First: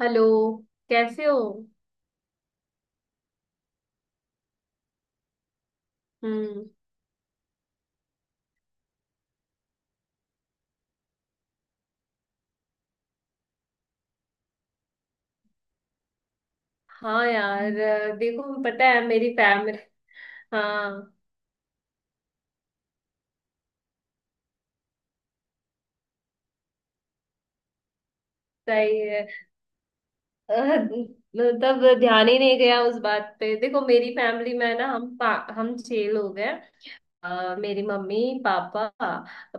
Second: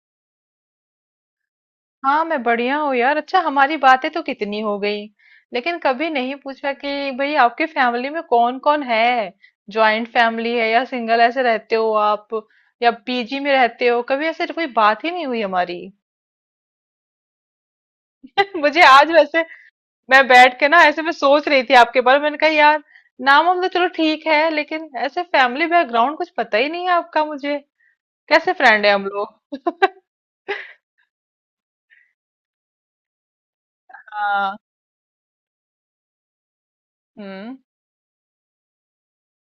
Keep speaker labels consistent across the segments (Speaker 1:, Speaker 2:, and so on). Speaker 1: Hello. कैसे हो।
Speaker 2: हाँ मैं बढ़िया हूँ यार। अच्छा, हमारी बातें तो कितनी हो गई, लेकिन कभी नहीं
Speaker 1: हम्म।
Speaker 2: पूछा कि भाई आपकी फैमिली में कौन कौन है। जॉइंट फैमिली है या सिंगल ऐसे रहते हो आप, या पीजी में रहते हो? कभी ऐसे कोई बात ही नहीं हुई हमारी।
Speaker 1: हाँ यार देखो
Speaker 2: मुझे
Speaker 1: पता है
Speaker 2: आज
Speaker 1: मेरी
Speaker 2: वैसे,
Speaker 1: फैमिली।
Speaker 2: मैं बैठ के ना ऐसे मैं
Speaker 1: हाँ।
Speaker 2: सोच रही थी आपके बारे में, मैंने कहा यार नाम हम तो चलो ठीक है, लेकिन ऐसे फैमिली बैकग्राउंड कुछ पता ही नहीं है आपका मुझे। कैसे फ्रेंड है
Speaker 1: सही
Speaker 2: हम
Speaker 1: है।
Speaker 2: लोग।
Speaker 1: अ, तब ध्यान ही नहीं गया उस बात पे। देखो मेरी फैमिली
Speaker 2: हाँ।
Speaker 1: में ना हम 6 लोग हैं।
Speaker 2: हम्म।
Speaker 1: मेरी मम्मी, पापा,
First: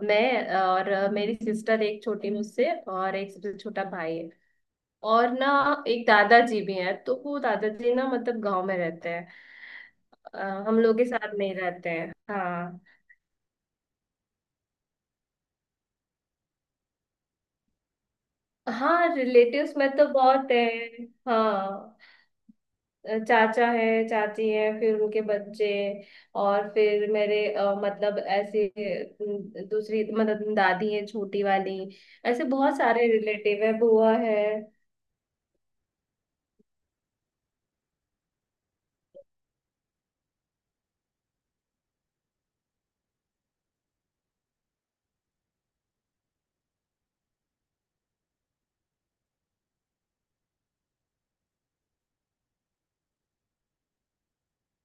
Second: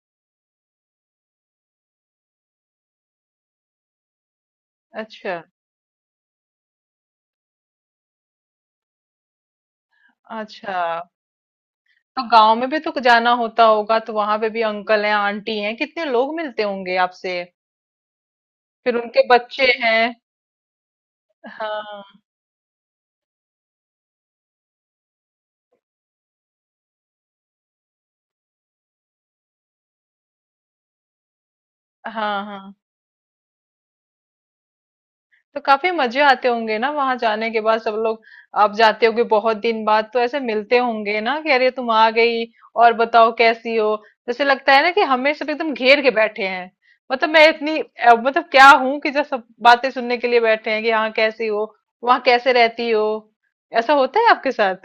Speaker 1: मैं और मेरी सिस्टर एक छोटी मुझसे और एक सबसे छोटा भाई है। और
Speaker 2: अच्छा।
Speaker 1: ना एक दादाजी भी हैं, तो वो दादाजी ना मतलब गांव में रहते हैं।
Speaker 2: अच्छा,
Speaker 1: हम लोग के साथ नहीं रहते हैं।
Speaker 2: तो गांव में भी
Speaker 1: हाँ।
Speaker 2: तो जाना होता होगा, तो वहां पे भी अंकल हैं, आंटी हैं, कितने लोग मिलते होंगे आपसे। फिर
Speaker 1: हाँ
Speaker 2: उनके बच्चे
Speaker 1: रिलेटिव्स में तो
Speaker 2: हैं।
Speaker 1: बहुत है। हाँ
Speaker 2: हाँ।
Speaker 1: चाचा है, चाची है, फिर उनके बच्चे। और फिर मेरे मतलब ऐसे दूसरी मतलब दादी है छोटी वाली।
Speaker 2: हाँ।
Speaker 1: ऐसे
Speaker 2: हाँ,
Speaker 1: बहुत सारे रिलेटिव है, बुआ है।
Speaker 2: तो काफी मजे आते होंगे ना वहां जाने के बाद सब लोग। आप जाते होगे बहुत दिन बाद, तो ऐसे मिलते होंगे ना कि अरे तुम आ गई, और बताओ कैसी हो। जैसे लगता है ना कि हमें सब एकदम घेर के बैठे हैं। मतलब मैं इतनी मतलब क्या हूं कि जब सब बातें सुनने के लिए बैठे हैं कि हाँ कैसी हो, वहां कैसे रहती हो। ऐसा होता है आपके साथ?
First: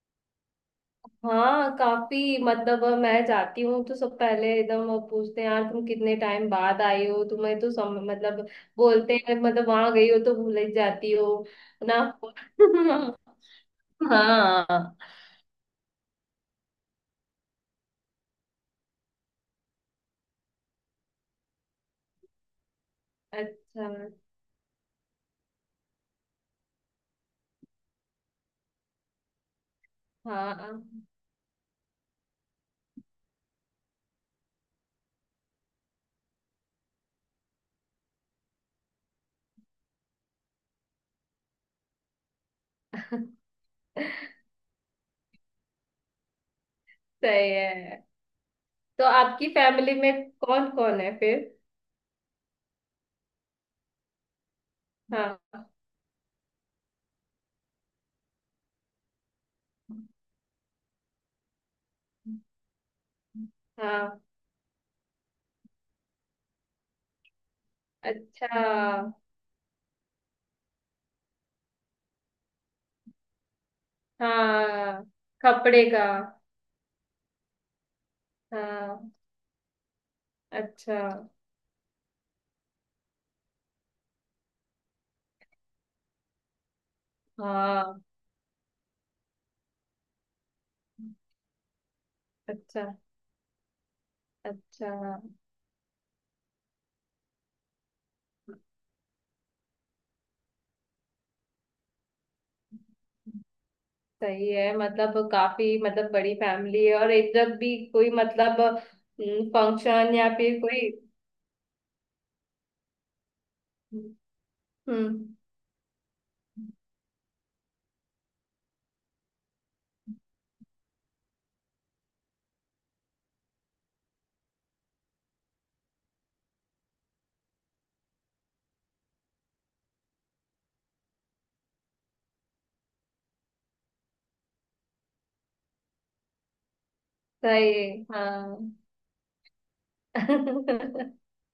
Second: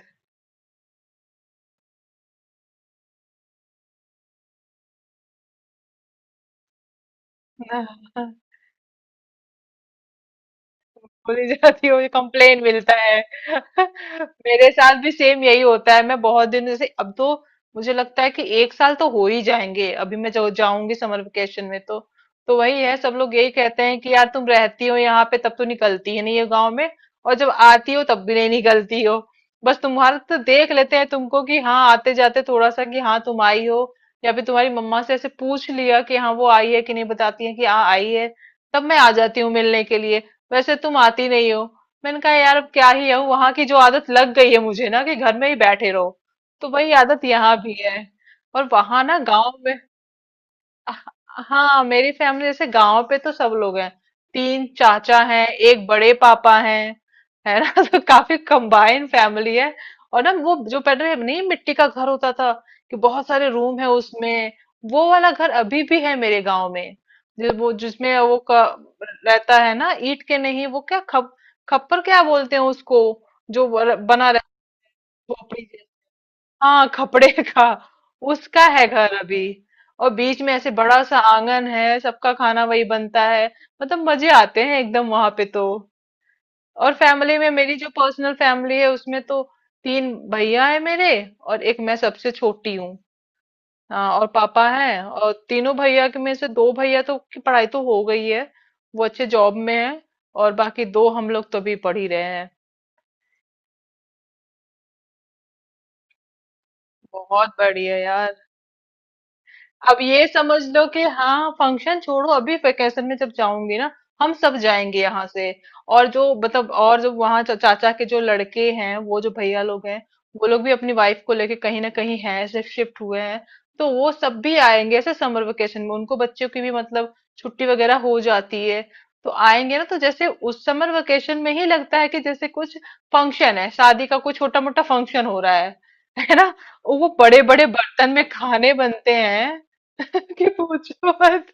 Speaker 1: हाँ काफी मतलब मैं जाती हूँ तो सब पहले एकदम वो पूछते हैं यार तुम कितने टाइम बाद आई हो। तुम्हें तो मतलब बोलते हैं मतलब वहां गई हो तो भूल ही जाती हो।
Speaker 2: बोली जाती है,
Speaker 1: ना।
Speaker 2: मुझे कंप्लेन मिलता है। मेरे
Speaker 1: हाँ।
Speaker 2: साथ भी सेम यही होता है। मैं बहुत दिन से अब तो, मुझे लगता है कि एक साल तो हो ही जाएंगे अभी। मैं जो जाऊंगी समर वेकेशन में, तो वही है, सब लोग यही कहते
Speaker 1: अच्छा।
Speaker 2: हैं कि यार तुम रहती हो यहाँ पे तब तो निकलती ही नहीं हो गाँव में, और जब आती हो तब भी नहीं निकलती हो। बस तुम्हारा तो देख
Speaker 1: हाँ।
Speaker 2: लेते हैं तुमको कि हाँ आते जाते थोड़ा सा कि हाँ तुम आई हो, या फिर तुम्हारी मम्मा से ऐसे पूछ लिया कि हाँ वो आई है कि नहीं, बताती है कि हाँ आई है, तब मैं आ जाती हूँ मिलने के लिए, वैसे तुम आती नहीं हो। मैंने कहा यार अब क्या ही है, वहां की जो आदत लग गई है मुझे ना कि घर में ही बैठे रहो, तो वही आदत
Speaker 1: सही
Speaker 2: यहाँ भी है।
Speaker 1: है।
Speaker 2: और वहां
Speaker 1: तो
Speaker 2: ना
Speaker 1: आपकी
Speaker 2: गांव में,
Speaker 1: फैमिली में कौन कौन है फिर।
Speaker 2: हाँ मेरी फैमिली जैसे गांव पे तो सब लोग हैं। तीन चाचा हैं,
Speaker 1: हाँ।
Speaker 2: एक बड़े पापा हैं, है ना। तो काफी कंबाइन फैमिली है। और ना वो जो पहले नहीं मिट्टी का घर होता था कि बहुत सारे रूम है
Speaker 1: हाँ।
Speaker 2: उसमें, वो वाला घर अभी भी है मेरे गांव में। जो वो जिसमें वो
Speaker 1: अच्छा।
Speaker 2: रहता है ना, ईंट के नहीं, वो क्या खप खप्पर क्या बोलते हैं उसको, जो वो बना
Speaker 1: हाँ
Speaker 2: रहता है।
Speaker 1: कपड़े का।
Speaker 2: हाँ, खपड़े का। उसका है
Speaker 1: हाँ।
Speaker 2: घर अभी, और बीच में ऐसे
Speaker 1: अच्छा।
Speaker 2: बड़ा सा आंगन है, सबका खाना वही बनता है। मतलब मजे आते हैं एकदम वहां पे तो। और फैमिली में मेरी जो
Speaker 1: हाँ।
Speaker 2: पर्सनल फैमिली है उसमें तो, तीन भैया है मेरे, और एक मैं सबसे छोटी
Speaker 1: अच्छा।
Speaker 2: हूँ। हाँ, और पापा
Speaker 1: अच्छा।
Speaker 2: हैं, और तीनों भैया के में से दो भैया तो की पढ़ाई तो हो गई है, वो अच्छे जॉब में है, और बाकी दो हम लोग तो अभी पढ़ ही रहे हैं।
Speaker 1: सही है, मतलब काफी मतलब बड़ी फैमिली है। और एक
Speaker 2: बहुत
Speaker 1: जब भी
Speaker 2: बढ़िया
Speaker 1: कोई
Speaker 2: यार।
Speaker 1: मतलब
Speaker 2: अब
Speaker 1: फंक्शन
Speaker 2: ये
Speaker 1: या फिर
Speaker 2: समझ लो
Speaker 1: कोई।
Speaker 2: कि हाँ फंक्शन छोड़ो, अभी वेकेशन में जब जाऊंगी ना, हम सब जाएंगे यहाँ
Speaker 1: हम्म।
Speaker 2: से, और जो मतलब और जो चाचा के जो लड़के हैं, वो जो भैया लोग हैं, वो लोग भी अपनी वाइफ को लेके कहीं ना कहीं हैं ऐसे, शिफ्ट हुए हैं। तो वो सब भी आएंगे ऐसे समर वेकेशन में, उनको बच्चों की भी मतलब छुट्टी वगैरह हो जाती है, तो आएंगे ना। तो जैसे उस समर वेकेशन में ही लगता है कि जैसे कुछ फंक्शन है, शादी का कोई छोटा मोटा फंक्शन हो रहा है ना। वो बड़े बड़े
Speaker 1: सही है,
Speaker 2: बर्तन में खाने
Speaker 1: हाँ।
Speaker 2: बनते हैं। कि पूछो मत।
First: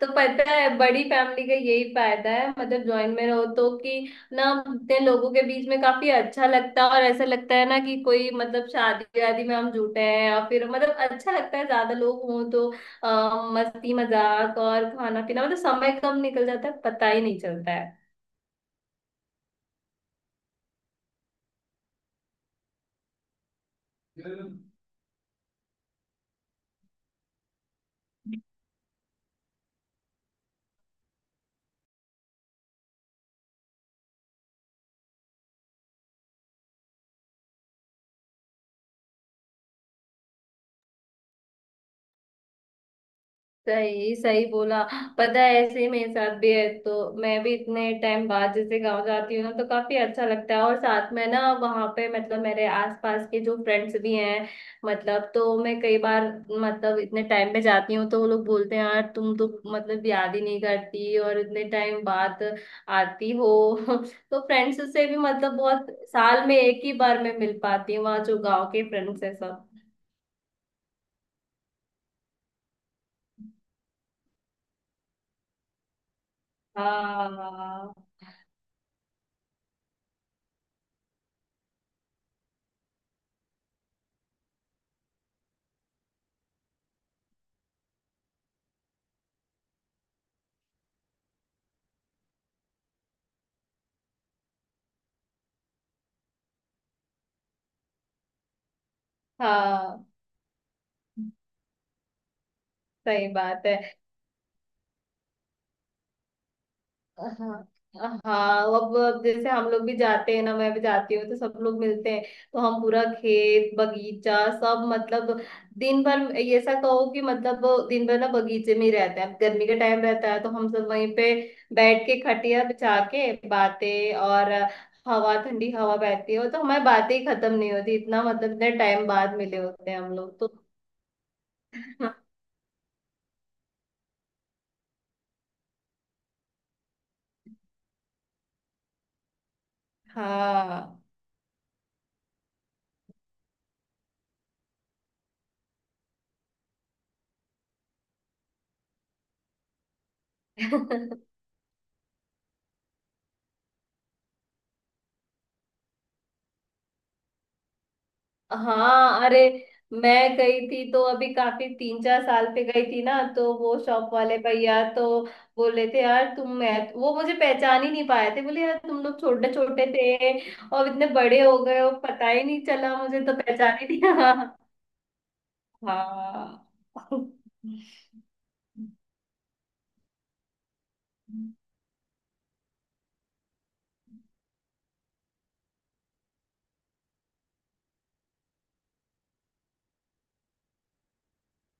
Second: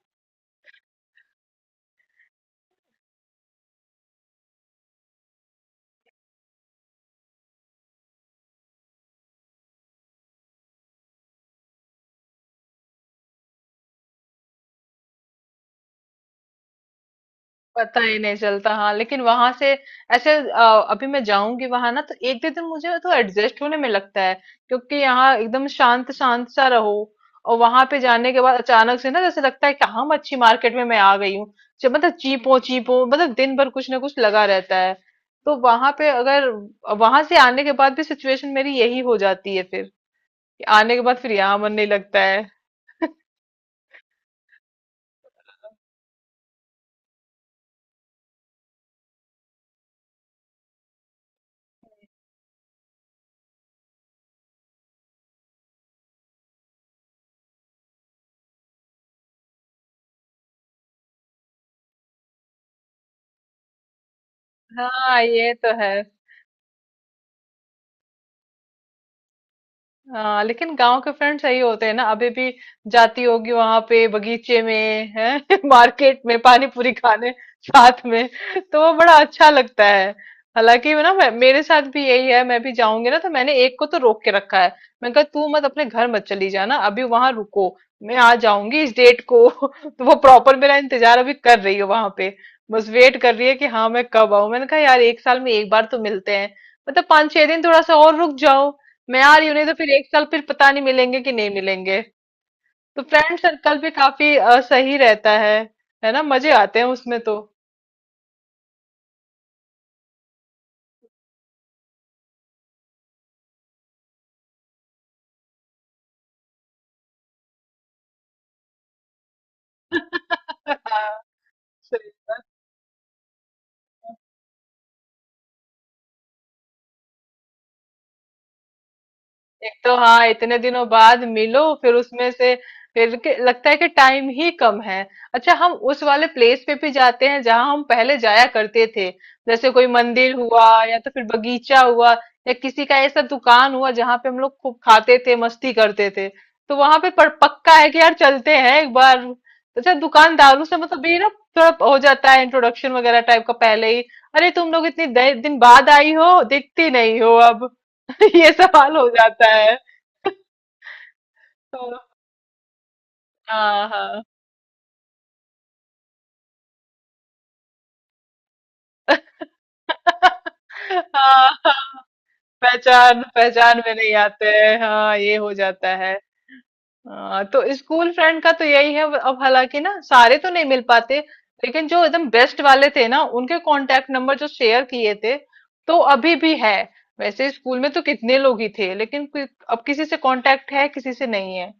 Speaker 1: तो पता है बड़ी फैमिली का यही फायदा है, मतलब ज्वाइंट में रहो तो कि। ना। इतने लोगों के बीच में काफी अच्छा लगता है। और ऐसा लगता है ना कि कोई मतलब शादी वादी में हम जुटे हैं और फिर मतलब अच्छा लगता है ज्यादा लोग हों तो। मस्ती मजाक और खाना पीना मतलब समय कम निकल जाता है, पता ही नहीं चलता।
Speaker 2: पता ही नहीं चलता, हाँ। लेकिन वहां से ऐसे अभी मैं जाऊंगी वहां ना, तो एक दो दिन मुझे तो एडजस्ट होने में लगता है, क्योंकि यहाँ एकदम शांत शांत सा रहो, और वहां पे जाने के बाद अचानक से ना जैसे लगता है कि हाँ मच्छी मार्केट में मैं आ गई हूँ। जब मतलब चीपो चीपो मतलब दिन भर कुछ ना कुछ लगा रहता है। तो वहां पे अगर, वहां से आने के बाद भी सिचुएशन मेरी यही हो जाती है फिर, कि आने के बाद फिर यहाँ मन नहीं लगता है।
Speaker 1: सही सही बोला। पता है ऐसे ही मेरे साथ भी है तो। मैं भी इतने टाइम बाद जैसे गांव जाती हूँ ना तो काफी अच्छा लगता है। और साथ में ना वहां पे मतलब मेरे आसपास के जो फ्रेंड्स भी हैं। मतलब तो मैं कई बार मतलब इतने टाइम पे जाती हूँ तो वो लोग बोलते हैं यार तुम तो मतलब याद ही नहीं करती और इतने टाइम बाद आती हो। तो फ्रेंड्स से भी
Speaker 2: हाँ ये
Speaker 1: मतलब
Speaker 2: तो
Speaker 1: बहुत।
Speaker 2: है।
Speaker 1: साल में एक ही बार मैं मिल पाती हूँ वहाँ जो गाँव के फ्रेंड्स है सब।
Speaker 2: हाँ लेकिन गांव के फ्रेंड्स यही होते हैं ना अभी भी, जाती होगी वहां पे बगीचे में है, मार्केट में पानी पूरी खाने
Speaker 1: हाँ।
Speaker 2: साथ में, तो वो बड़ा अच्छा लगता है। हालांकि वो ना, मेरे साथ भी यही है। मैं भी जाऊंगी ना, तो मैंने एक को तो रोक के रखा है। मैं कहा तू मत अपने घर मत चली जाना, अभी वहां रुको, मैं आ जाऊंगी इस डेट को। तो वो प्रॉपर मेरा इंतजार अभी कर रही है वहां पे, बस वेट कर रही है कि हाँ मैं कब आऊं। मैंने कहा यार एक साल में एक बार तो मिलते हैं, मतलब पाँच छह दिन थोड़ा सा और रुक जाओ, मैं यार रही हूँ, नहीं तो फिर एक
Speaker 1: हाँ
Speaker 2: साल फिर पता नहीं मिलेंगे कि नहीं मिलेंगे। तो
Speaker 1: सही
Speaker 2: फ्रेंड
Speaker 1: बात है।
Speaker 2: सर्कल भी काफी सही रहता है। है ना, मजे आते हैं उसमें
Speaker 1: हाँ।
Speaker 2: तो।
Speaker 1: हाँ अब जैसे हम लोग भी जाते हैं ना, मैं भी जाती हूँ तो सब लोग मिलते हैं। तो हम पूरा खेत बगीचा सब मतलब दिन भर। ये ऐसा कहो कि मतलब दिन भर ना बगीचे में ही रहते हैं। अब गर्मी का टाइम रहता है तो हम
Speaker 2: हाँ,
Speaker 1: सब वहीं पे बैठ के खटिया बिछा के बातें। और हवा, ठंडी हवा बहती है तो हमारी बातें ही खत्म नहीं होती। इतना मतलब इतना टाइम बाद मिले
Speaker 2: एक
Speaker 1: होते
Speaker 2: तो
Speaker 1: हैं हम
Speaker 2: हाँ
Speaker 1: लोग तो।
Speaker 2: इतने दिनों बाद मिलो, फिर उसमें से लगता है कि टाइम ही कम है। अच्छा हम उस वाले प्लेस पे भी जाते हैं जहाँ हम पहले जाया करते थे, जैसे कोई मंदिर हुआ या
Speaker 1: हाँ।
Speaker 2: तो फिर बगीचा हुआ, या किसी का ऐसा दुकान हुआ जहाँ पे हम लोग खूब खाते थे, मस्ती करते थे। तो वहां पे पर पक्का है कि यार चलते हैं एक बार। अच्छा दुकानदारों से मतलब भी ना, थोड़ा हो जाता है इंट्रोडक्शन वगैरह टाइप का पहले ही, अरे तुम लोग इतनी दिन बाद आई हो, दिखती नहीं हो अब। ये सवाल हो
Speaker 1: हाँ अरे।
Speaker 2: जाता है।
Speaker 1: मैं गई थी तो अभी काफी
Speaker 2: तो
Speaker 1: 3 4 साल पे गई थी ना, तो वो
Speaker 2: हाँ
Speaker 1: शॉप
Speaker 2: हाँ।
Speaker 1: वाले भैया तो बोले थे यार तुम। मैं वो मुझे पहचान ही नहीं पाए थे। बोले यार तुम लोग छोटे छोटे थे और इतने बड़े
Speaker 2: हाँ
Speaker 1: हो
Speaker 2: हाँ,
Speaker 1: गए हो, पता ही नहीं चला। मुझे
Speaker 2: पहचान
Speaker 1: तो
Speaker 2: पहचान
Speaker 1: पहचान
Speaker 2: में
Speaker 1: ही
Speaker 2: नहीं आते
Speaker 1: नहीं।
Speaker 2: हैं, हाँ ये हो जाता है।
Speaker 1: हाँ। हाँ।
Speaker 2: हाँ तो स्कूल फ्रेंड का तो यही है अब, हालांकि ना सारे तो नहीं मिल पाते, लेकिन जो एकदम बेस्ट वाले थे ना, उनके कांटेक्ट नंबर जो शेयर किए थे, तो अभी भी है। वैसे स्कूल में तो कितने लोग ही थे लेकिन कोई, अब किसी से कांटेक्ट है किसी से नहीं है।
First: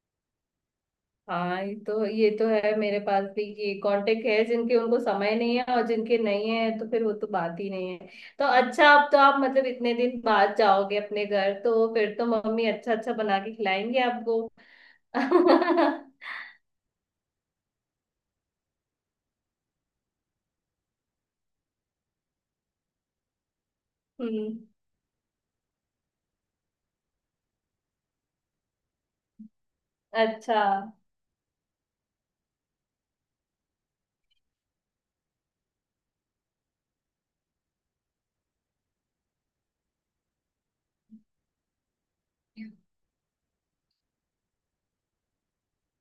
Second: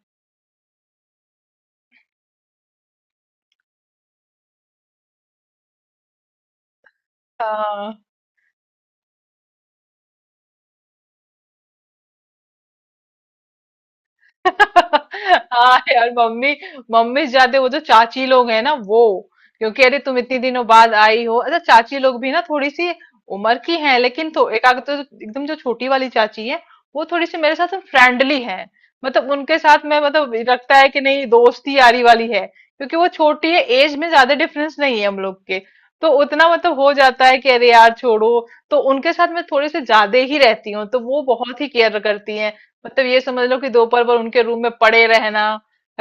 Speaker 1: हाँ ये तो, ये तो है। मेरे पास भी ये कांटेक्ट है जिनके उनको समय नहीं है, और जिनके नहीं है तो फिर वो तो बात ही नहीं
Speaker 2: हाँ
Speaker 1: है। तो अच्छा, अब तो आप मतलब इतने दिन बाद जाओगे अपने घर तो फिर तो मम्मी अच्छा अच्छा बना के खिलाएंगे आपको।
Speaker 2: हाँ
Speaker 1: हम्म।
Speaker 2: यार मम्मी। मम्मी से ज्यादा वो जो चाची लोग हैं ना वो, क्योंकि अरे तुम इतनी दिनों बाद आई हो। अच्छा चाची लोग भी ना थोड़ी सी उम्र की हैं, लेकिन तो एक आग, तो एकदम जो छोटी वाली चाची है, वो थोड़ी सी मेरे साथ फ्रेंडली है। मतलब उनके साथ मैं मतलब
Speaker 1: अच्छा।
Speaker 2: लगता है कि नहीं दोस्ती यारी वाली है, क्योंकि वो छोटी है, एज में ज्यादा डिफरेंस नहीं है हम लोग के। तो उतना मतलब हो जाता है कि अरे यार छोड़ो। तो उनके साथ मैं थोड़े से ज्यादा ही रहती हूँ, तो वो बहुत ही केयर करती हैं। मतलब ये समझ लो कि दोपहर भर उनके रूम में पड़े रहना।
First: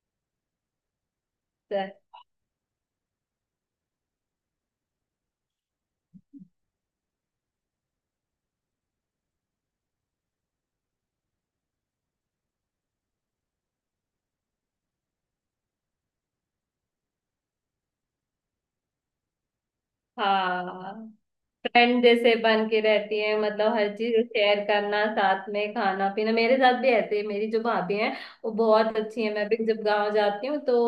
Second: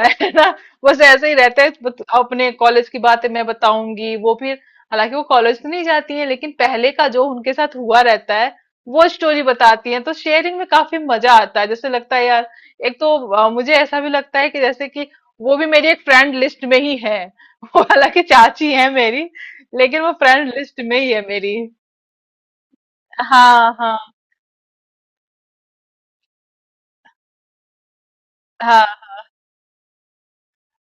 Speaker 2: है ना। बस ऐसे ही रहते हैं, अपने कॉलेज की बातें मैं बताऊंगी, वो फिर, हालांकि वो कॉलेज तो नहीं जाती है, लेकिन पहले का जो उनके साथ हुआ रहता है, वो स्टोरी बताती हैं। तो शेयरिंग में काफी मजा आता है, जैसे लगता है यार, एक तो मुझे ऐसा भी लगता है कि जैसे कि, वो भी मेरी एक फ्रेंड लिस्ट में ही है। वो हालांकि चाची है मेरी, लेकिन वो फ्रेंड लिस्ट
Speaker 1: हाँ
Speaker 2: में ही है मेरी।
Speaker 1: फ्रेंड जैसे बन के रहती है,
Speaker 2: हाँ
Speaker 1: मतलब हर
Speaker 2: हाँ।
Speaker 1: चीज शेयर करना, साथ में खाना पीना। मेरे साथ भी ऐसे ही मेरी जो भाभी हैं वो
Speaker 2: हाँ
Speaker 1: बहुत अच्छी है। मैं भी जब गांव जाती हूँ तो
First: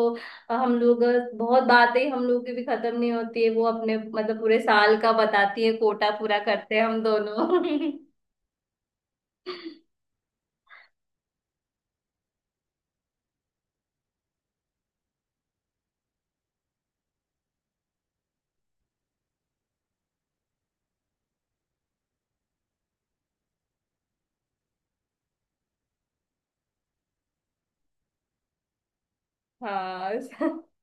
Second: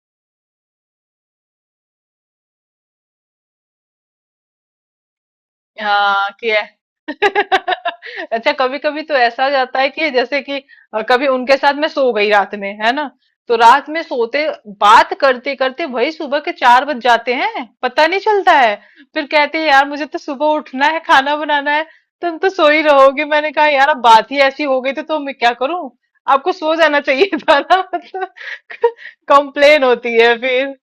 Speaker 1: हम लोग बहुत बातें, हम लोग की भी खत्म नहीं होती है। वो अपने मतलब पूरे साल का बताती है, कोटा
Speaker 2: हाँ
Speaker 1: पूरा
Speaker 2: कि।
Speaker 1: करते हैं हम दोनों।
Speaker 2: अच्छा कभी कभी तो ऐसा हो जाता है कि जैसे कि कभी उनके साथ मैं सो गई रात में, है ना, तो रात में सोते बात करते करते वही सुबह के चार बज जाते हैं, पता नहीं चलता है। फिर कहते हैं यार मुझे तो सुबह उठना है खाना बनाना है, तुम तो सो ही रहोगे। मैंने कहा यार अब बात ही ऐसी हो गई तो मैं क्या करूं, आपको सो जाना चाहिए था ना। मतलब कंप्लेन होती है
Speaker 1: हाँ।
Speaker 2: फिर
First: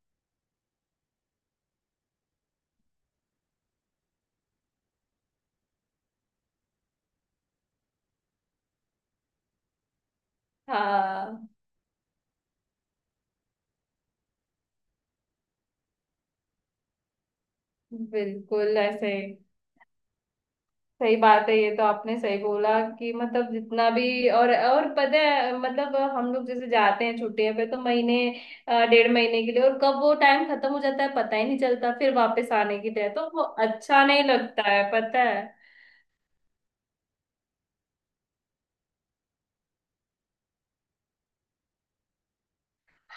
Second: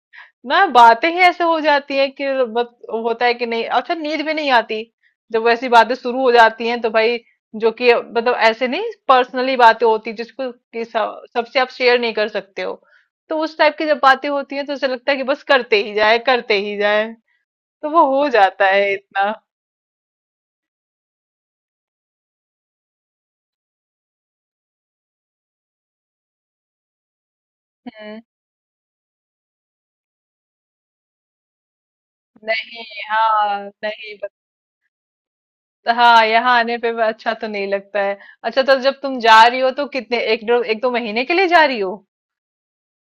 Speaker 2: ना, बातें ही ऐसे हो जाती है कि बस। होता है कि नहीं, अच्छा नींद भी नहीं आती जब वैसी बातें शुरू हो जाती हैं, तो भाई जो कि मतलब ऐसे नहीं, पर्सनली बातें होती जिसको कि
Speaker 1: हाँ
Speaker 2: सबसे आप शेयर नहीं कर सकते हो। तो उस टाइप की जब बातें होती हैं तो ऐसा लगता है कि बस करते ही जाए करते ही जाए। तो वो हो जाता
Speaker 1: बिल्कुल
Speaker 2: है
Speaker 1: ऐसे।
Speaker 2: इतना।
Speaker 1: सही बात है, ये तो आपने सही बोला कि मतलब जितना भी। और पता है मतलब हम लोग जैसे जाते हैं छुट्टियों पे तो महीने,
Speaker 2: हम्म।
Speaker 1: 1.5 महीने के लिए। और कब वो टाइम खत्म हो जाता है पता ही नहीं चलता। फिर वापस आने
Speaker 2: नहीं।
Speaker 1: की तय तो वो
Speaker 2: हाँ
Speaker 1: अच्छा
Speaker 2: नहीं
Speaker 1: नहीं
Speaker 2: बत-
Speaker 1: लगता है पता है।
Speaker 2: हाँ यहाँ आने पे भी अच्छा तो नहीं लगता है। अच्छा तो जब तुम जा रही हो तो कितने एक दो महीने के लिए जा रही हो?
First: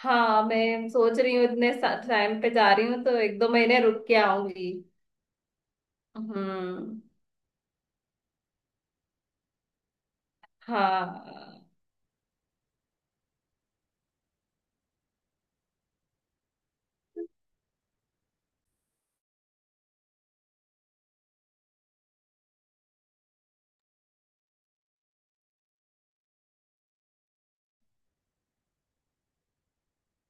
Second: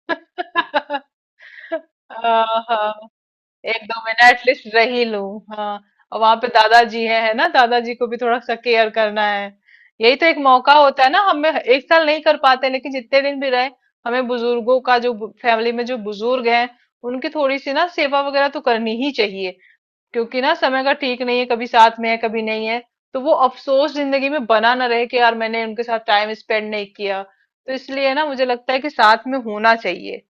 Speaker 1: हाँ मैं सोच रही हूँ इतने टाइम पे जा रही
Speaker 2: हाँ,
Speaker 1: हूँ तो 1 2 महीने
Speaker 2: एक दो
Speaker 1: रुक के
Speaker 2: महीना एटलीस्ट
Speaker 1: आऊंगी।
Speaker 2: रह ही लूं, हाँ। और वहां पे
Speaker 1: हम्म।
Speaker 2: दादाजी है ना, दादाजी को भी थोड़ा सा केयर करना है। यही तो एक मौका होता है ना, हमें
Speaker 1: हाँ।
Speaker 2: एक साल नहीं कर पाते लेकिन जितने दिन भी रहे, हमें बुजुर्गों का जो, फैमिली में जो बुजुर्ग हैं उनकी थोड़ी सी ना सेवा वगैरह तो करनी ही चाहिए। क्योंकि ना समय का ठीक नहीं है, कभी साथ में है कभी नहीं है। तो वो अफसोस जिंदगी में बना ना रहे कि यार मैंने उनके साथ टाइम स्पेंड नहीं किया, तो इसलिए ना मुझे लगता है कि साथ में होना चाहिए।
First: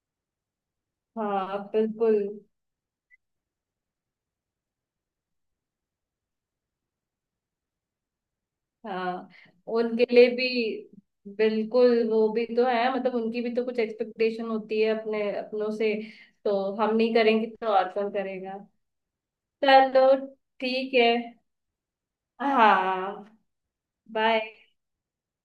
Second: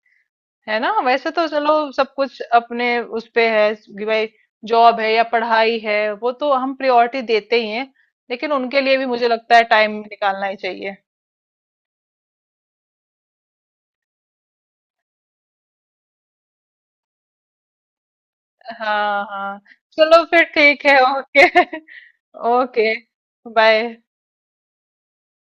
Speaker 2: है ना, वैसे तो
Speaker 1: हाँ
Speaker 2: चलो सब
Speaker 1: बिल्कुल।
Speaker 2: कुछ अपने उस पे है कि भाई जॉब है या पढ़ाई है, वो तो हम प्रायोरिटी देते ही हैं, लेकिन उनके लिए भी मुझे
Speaker 1: हाँ
Speaker 2: लगता है टाइम
Speaker 1: उनके लिए
Speaker 2: निकालना ही चाहिए।
Speaker 1: भी। बिल्कुल वो भी तो है, मतलब उनकी भी तो कुछ एक्सपेक्टेशन होती है अपने अपनों से। तो हम नहीं करेंगे तो और कौन करेगा।
Speaker 2: हाँ हाँ।
Speaker 1: चलो।
Speaker 2: चलो फिर ठीक
Speaker 1: ठीक
Speaker 2: है,
Speaker 1: है।
Speaker 2: ओके। ओके,
Speaker 1: हाँ।
Speaker 2: बाय।
Speaker 1: बाय।